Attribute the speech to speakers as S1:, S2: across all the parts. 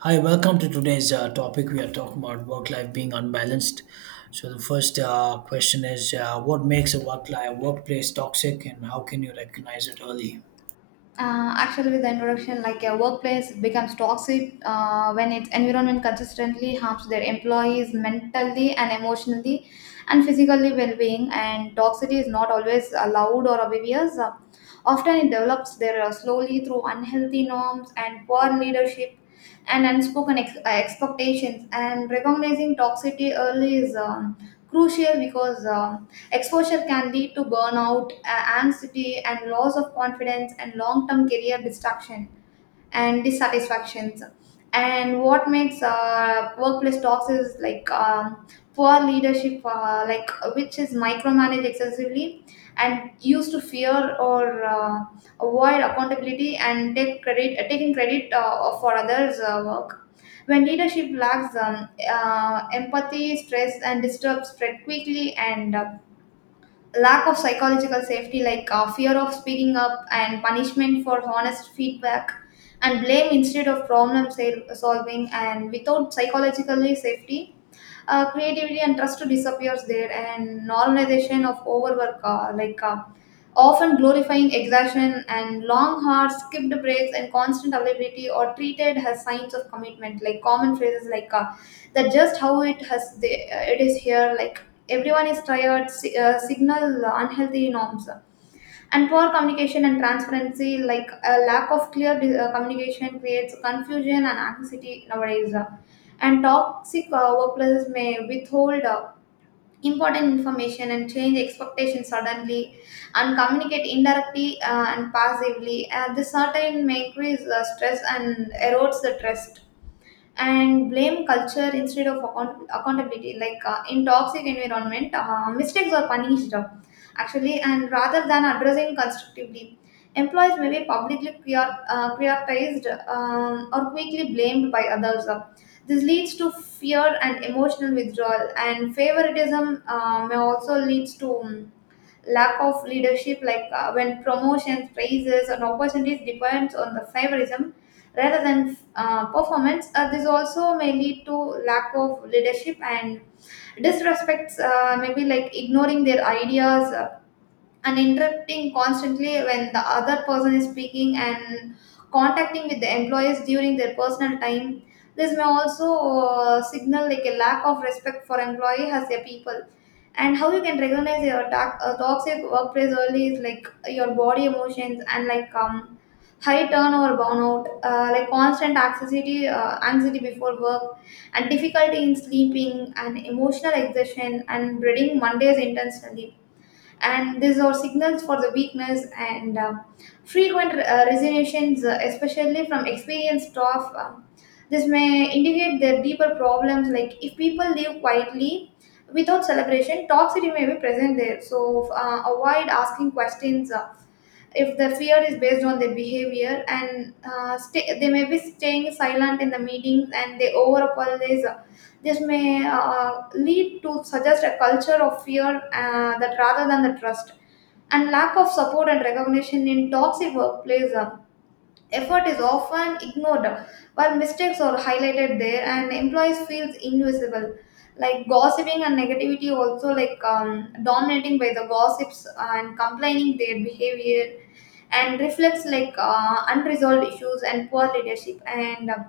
S1: Hi, welcome to today's topic. We are talking about work life being unbalanced. So the first question is, what makes a work life workplace toxic, and how can you recognize it early?
S2: With the introduction, like, a workplace becomes toxic when its environment consistently harms their employees mentally and emotionally and physically well-being. And toxicity is not always allowed or obvious. Often, it develops there slowly through unhealthy norms and poor leadership and unspoken expectations. And recognizing toxicity early is crucial because. Exposure can lead to burnout, anxiety, and loss of confidence and long term career destruction and dissatisfactions. And what makes workplace talks is like, poor leadership, like which is micromanaged excessively and used to fear or avoid accountability and taking credit for others' work. When leadership lacks empathy, stress and disturbs spread quickly, and lack of psychological safety, like fear of speaking up and punishment for honest feedback and blame instead of solving, and without psychological safety creativity and trust disappears there, and normalization of overwork, like, often glorifying exhaustion and long hard skipped breaks and constant availability or treated as signs of commitment, like common phrases like, that just how it has it is here, like everyone is tired, signal unhealthy norms and poor communication and transparency, like a lack of clear communication creates confusion and anxiety nowadays, and toxic workplaces may withhold important information and change expectations suddenly and communicate indirectly and passively. This certain may increase stress and erodes the trust, and blame culture instead of accountability. Like, in toxic environment, mistakes are punished, actually, and rather than addressing constructively, employees may be publicly prioritized, or quickly blamed by others. This leads to fear and emotional withdrawal, and favoritism may also leads to, lack of leadership, like when promotions, raises, and opportunities depends on the favorism rather than performance. This also may lead to lack of leadership and disrespects, maybe like ignoring their ideas, and interrupting constantly when the other person is speaking and contacting with the employees during their personal time. This may also signal like a lack of respect for employee as their people. And how you can recognize your toxic workplace early is like your body emotions and like, high turnover burnout, like constant anxiety before work and difficulty in sleeping and emotional exhaustion and breeding Mondays intentionally, and these are signals for the weakness, and frequent resignations, especially from experienced staff. This may indicate their deeper problems, like if people live quietly without celebration, toxicity may be present there. So avoid asking questions if the fear is based on their behavior. And they may be staying silent in the meetings, and they over apologize. This may lead to suggest a culture of fear that rather than the trust, and lack of support and recognition in toxic workplace, effort is often ignored while mistakes are highlighted there, and employees feels invisible, like gossiping and negativity also, like, dominating by the gossips and complaining their behavior and reflects like, unresolved issues and poor leadership, and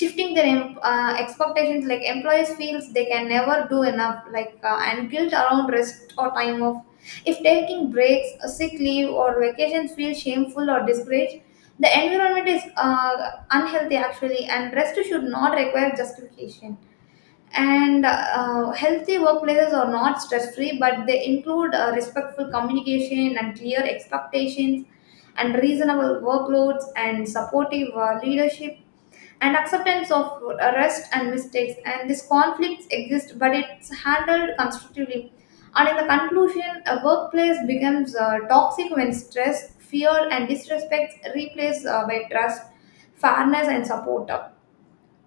S2: shifting their expectations, like employees feels they can never do enough, like, and guilt around rest or time off. If taking breaks, a sick leave, or vacations feel shameful or discouraged, the environment is unhealthy, actually, and rest should not require justification. And healthy workplaces are not stress free, but they include respectful communication and clear expectations and reasonable workloads and supportive leadership and acceptance of rest and mistakes, and these conflicts exist but it's handled constructively. And in the conclusion, a workplace becomes toxic when stress, fear and disrespect replaced by trust, fairness and support.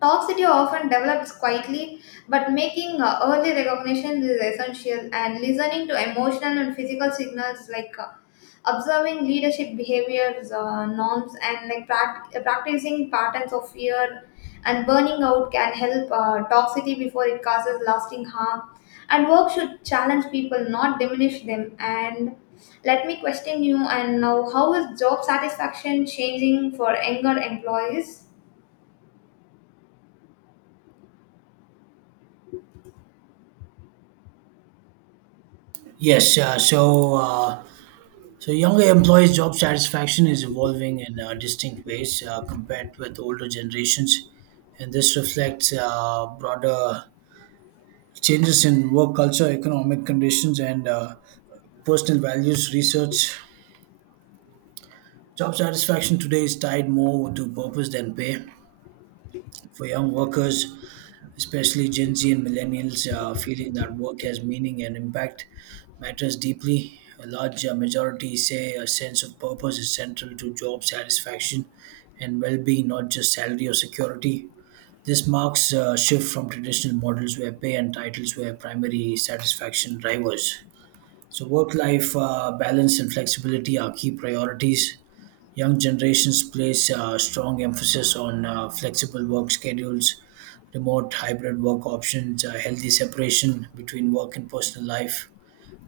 S2: Toxicity often develops quietly, but making early recognition is essential, and listening to emotional and physical signals like, observing leadership behaviors, norms, and like practicing patterns of fear and burning out can help toxicity before it causes lasting harm. And work should challenge people, not diminish them. And let me question you. And now, how is job satisfaction changing for younger employees?
S1: Yes, uh, so uh, so younger employees' job satisfaction is evolving in distinct ways compared with older generations, and this reflects broader changes in work culture, economic conditions, and personal values. Research job satisfaction today is tied more to purpose than pay. For young workers, especially Gen Z and millennials, feeling that work has meaning and impact matters deeply. A large majority say a sense of purpose is central to job satisfaction and well being, not just salary or security. This marks a shift from traditional models where pay and titles were primary satisfaction drivers. So, work life balance and flexibility are key priorities. Young generations place strong emphasis on flexible work schedules, remote hybrid work options, a healthy separation between work and personal life.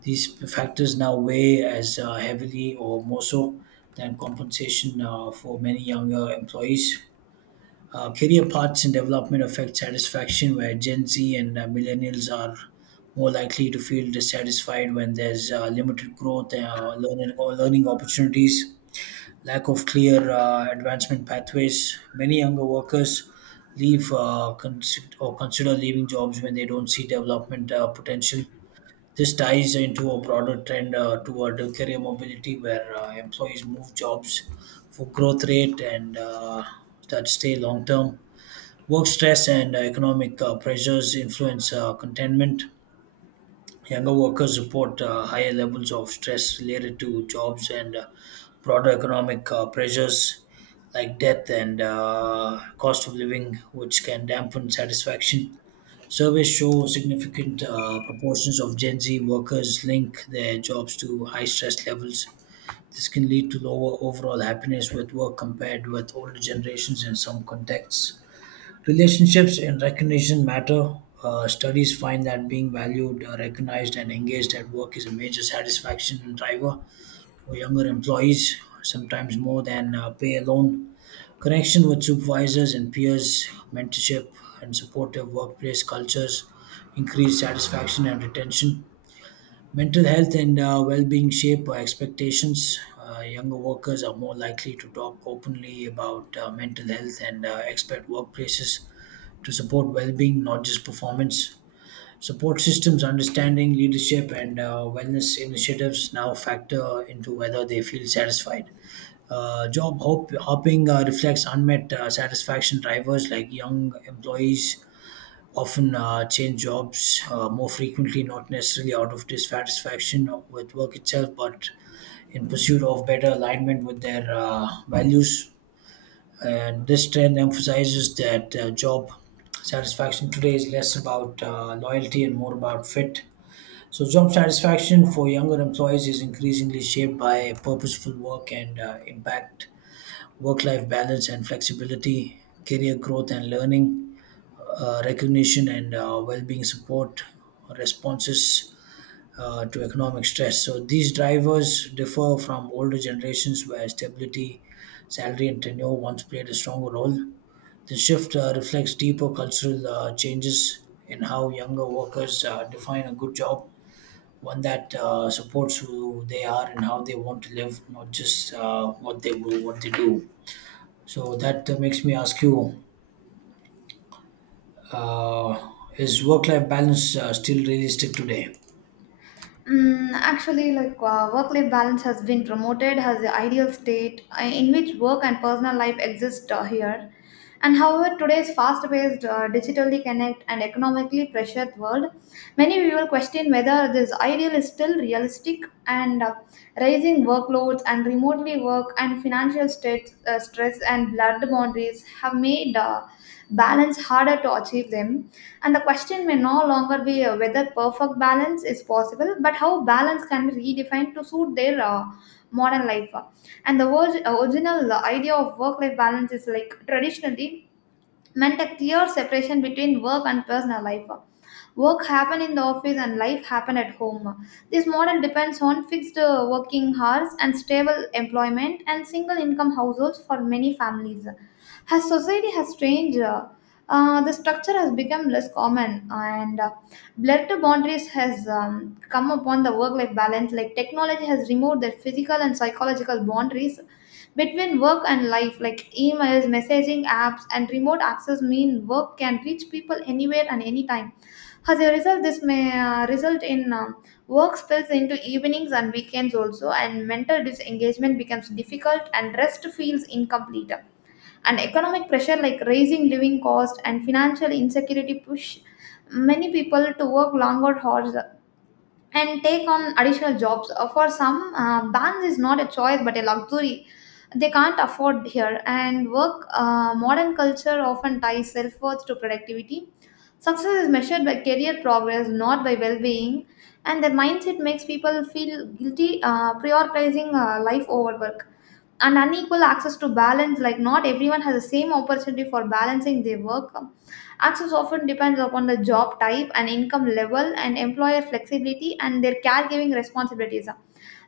S1: These factors now weigh as heavily or more so than compensation for many younger employees. Career paths and development affect satisfaction, where Gen Z and millennials are more likely to feel dissatisfied when there's limited growth, learning, or learning opportunities. Lack of clear advancement pathways. Many younger workers leave or consider leaving jobs when they don't see development potential. This ties into a broader trend toward career mobility, where employees move jobs for growth rate and that stay long term. Work stress and economic pressures influence contentment. Younger workers report higher levels of stress related to jobs and broader economic pressures like death and cost of living, which can dampen satisfaction. Surveys show significant proportions of Gen Z workers link their jobs to high stress levels. This can lead to lower overall happiness with work compared with older generations in some contexts. Relationships in recognition matter. Studies find that being valued, recognized, and engaged at work is a major satisfaction driver for younger employees, sometimes more than pay alone. Connection with supervisors and peers, mentorship, and supportive workplace cultures increase satisfaction and retention. Mental health and well being shape our expectations. Younger workers are more likely to talk openly about mental health and expert workplaces to support well-being, not just performance. Support systems, understanding, leadership, and wellness initiatives now factor into whether they feel satisfied. Hopping reflects unmet satisfaction drivers, like young employees often change jobs more frequently, not necessarily out of dissatisfaction with work itself, but in pursuit of better alignment with their values. And this trend emphasizes that job satisfaction today is less about loyalty and more about fit. So, job satisfaction for younger employees is increasingly shaped by purposeful work and impact, work life balance and flexibility, career growth and learning, recognition and well being support, responses to economic stress. So, these drivers differ from older generations where stability, salary, and tenure once played a stronger role. The shift reflects deeper cultural changes in how younger workers define a good job, one that supports who they are and how they want to live, not just what they do. So that makes me ask you: uh, Is work-life balance still realistic today?
S2: Mm, actually, like, work-life balance has been promoted as the ideal state in which work and personal life exist here. And however, today's fast-paced, digitally connect and economically pressured world, many people question whether this ideal is still realistic. And rising workloads and remotely work and financial states, stress and blurred boundaries have made balance harder to achieve them, and the question may no longer be whether perfect balance is possible, but how balance can be redefined to suit their modern life. And the original idea of work life balance is like, traditionally meant a clear separation between work and personal life. Work happen in the office and life happen at home. This model depends on fixed working hours and stable employment and single income households for many families. As society has changed, the structure has become less common, and blurred boundaries has come upon the work-life balance. Like, technology has removed the physical and psychological boundaries between work and life, like emails, messaging apps and remote access mean work can reach people anywhere and anytime. As a result, this may result in, work spills into evenings and weekends also, and mental disengagement becomes difficult and rest feels incomplete. And economic pressure like raising living cost and financial insecurity push many people to work longer hours and take on additional jobs. For some, balance is not a choice but a luxury they can't afford here, and work modern culture often ties self-worth to productivity. Success is measured by career progress, not by well being, and their mindset makes people feel guilty prioritizing life over work. And unequal access to balance, like not everyone has the same opportunity for balancing their work. Access often depends upon the job type and income level and employer flexibility and their caregiving responsibilities.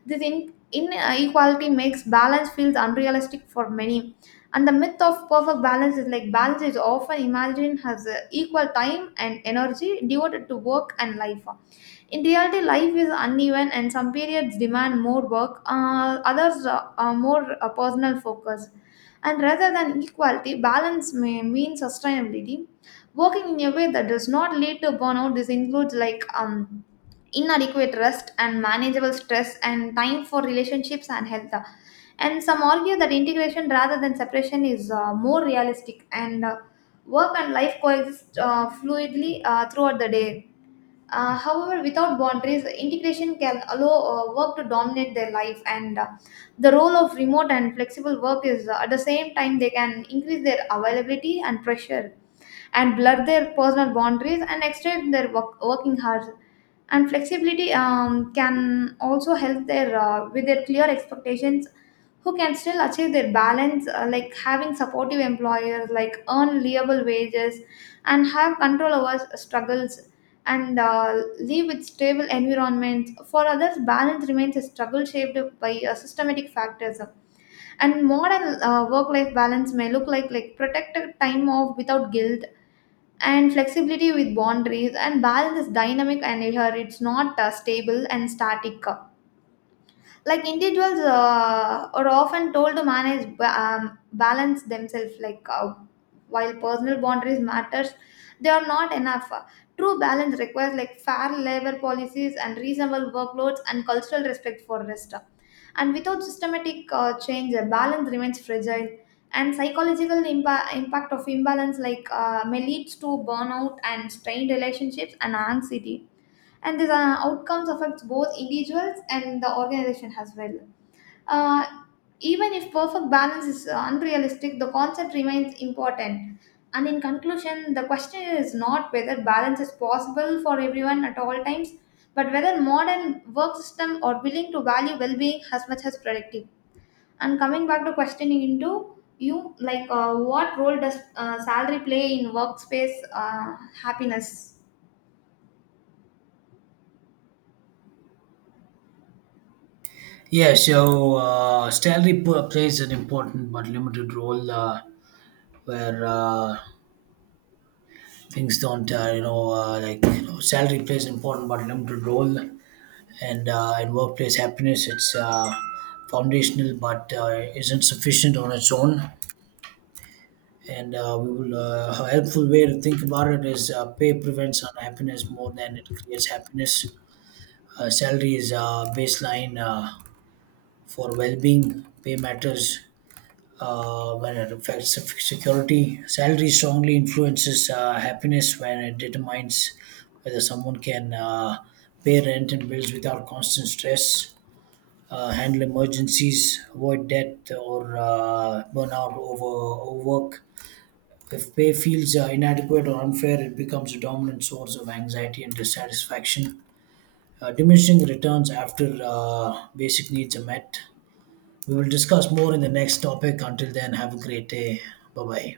S2: This inequality makes balance feels unrealistic for many. And the myth of perfect balance is like, balance is often imagined as equal time and energy devoted to work and life. In reality, life is uneven and some periods demand more work, others are more personal focus. And rather than equality, balance may mean sustainability. Working in a way that does not lead to burnout, this includes like, inadequate rest and manageable stress and time for relationships and health, and some argue that integration rather than separation is more realistic, and work and life coexist fluidly throughout the day. However, without boundaries, integration can allow work to dominate their life, and the role of remote and flexible work is, at the same time they can increase their availability and pressure and blur their personal boundaries and extend their working hours, and flexibility can also help their with their clear expectations. Who can still achieve their balance, like having supportive employers, like earn reliable wages and have control over struggles and live with stable environments. For others, balance remains a struggle shaped by systematic factors, and modern work life balance may look like protected time off without guilt and flexibility with boundaries. And balance is dynamic and here it's not stable and static. Like, individuals are often told to manage balance themselves, like, while personal boundaries matters, they are not enough. True balance requires like fair labor policies and reasonable workloads and cultural respect for rest, and without systematic change the balance remains fragile. And psychological impact of imbalance, like, may leads to burnout and strained relationships and anxiety, and these outcomes affects both individuals and the organization as well. uh, Even if perfect balance is unrealistic, the concept remains important. And in conclusion, the question is not whether balance is possible for everyone at all times, but whether modern work system are willing to value well-being as much as productive. And coming back to questioning into you, like, what role does salary play in workspace happiness?
S1: Salary plays an important but limited role where things don't, you know, like you know, salary plays an important but limited role and workplace happiness. It's foundational, but isn't sufficient on its own. And we will A helpful way to think about it is pay prevents unhappiness more than it creates happiness. Salary is baseline for well-being. Pay matters when it affects security. Salary strongly influences happiness when it determines whether someone can pay rent and bills without constant stress, handle emergencies, avoid debt or burnout over overwork. If pay feels inadequate or unfair, it becomes a dominant source of anxiety and dissatisfaction. Diminishing returns after basic needs are met. We will discuss more in the next topic. Until then, have a great day. Bye bye.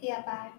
S2: Yeah, bye.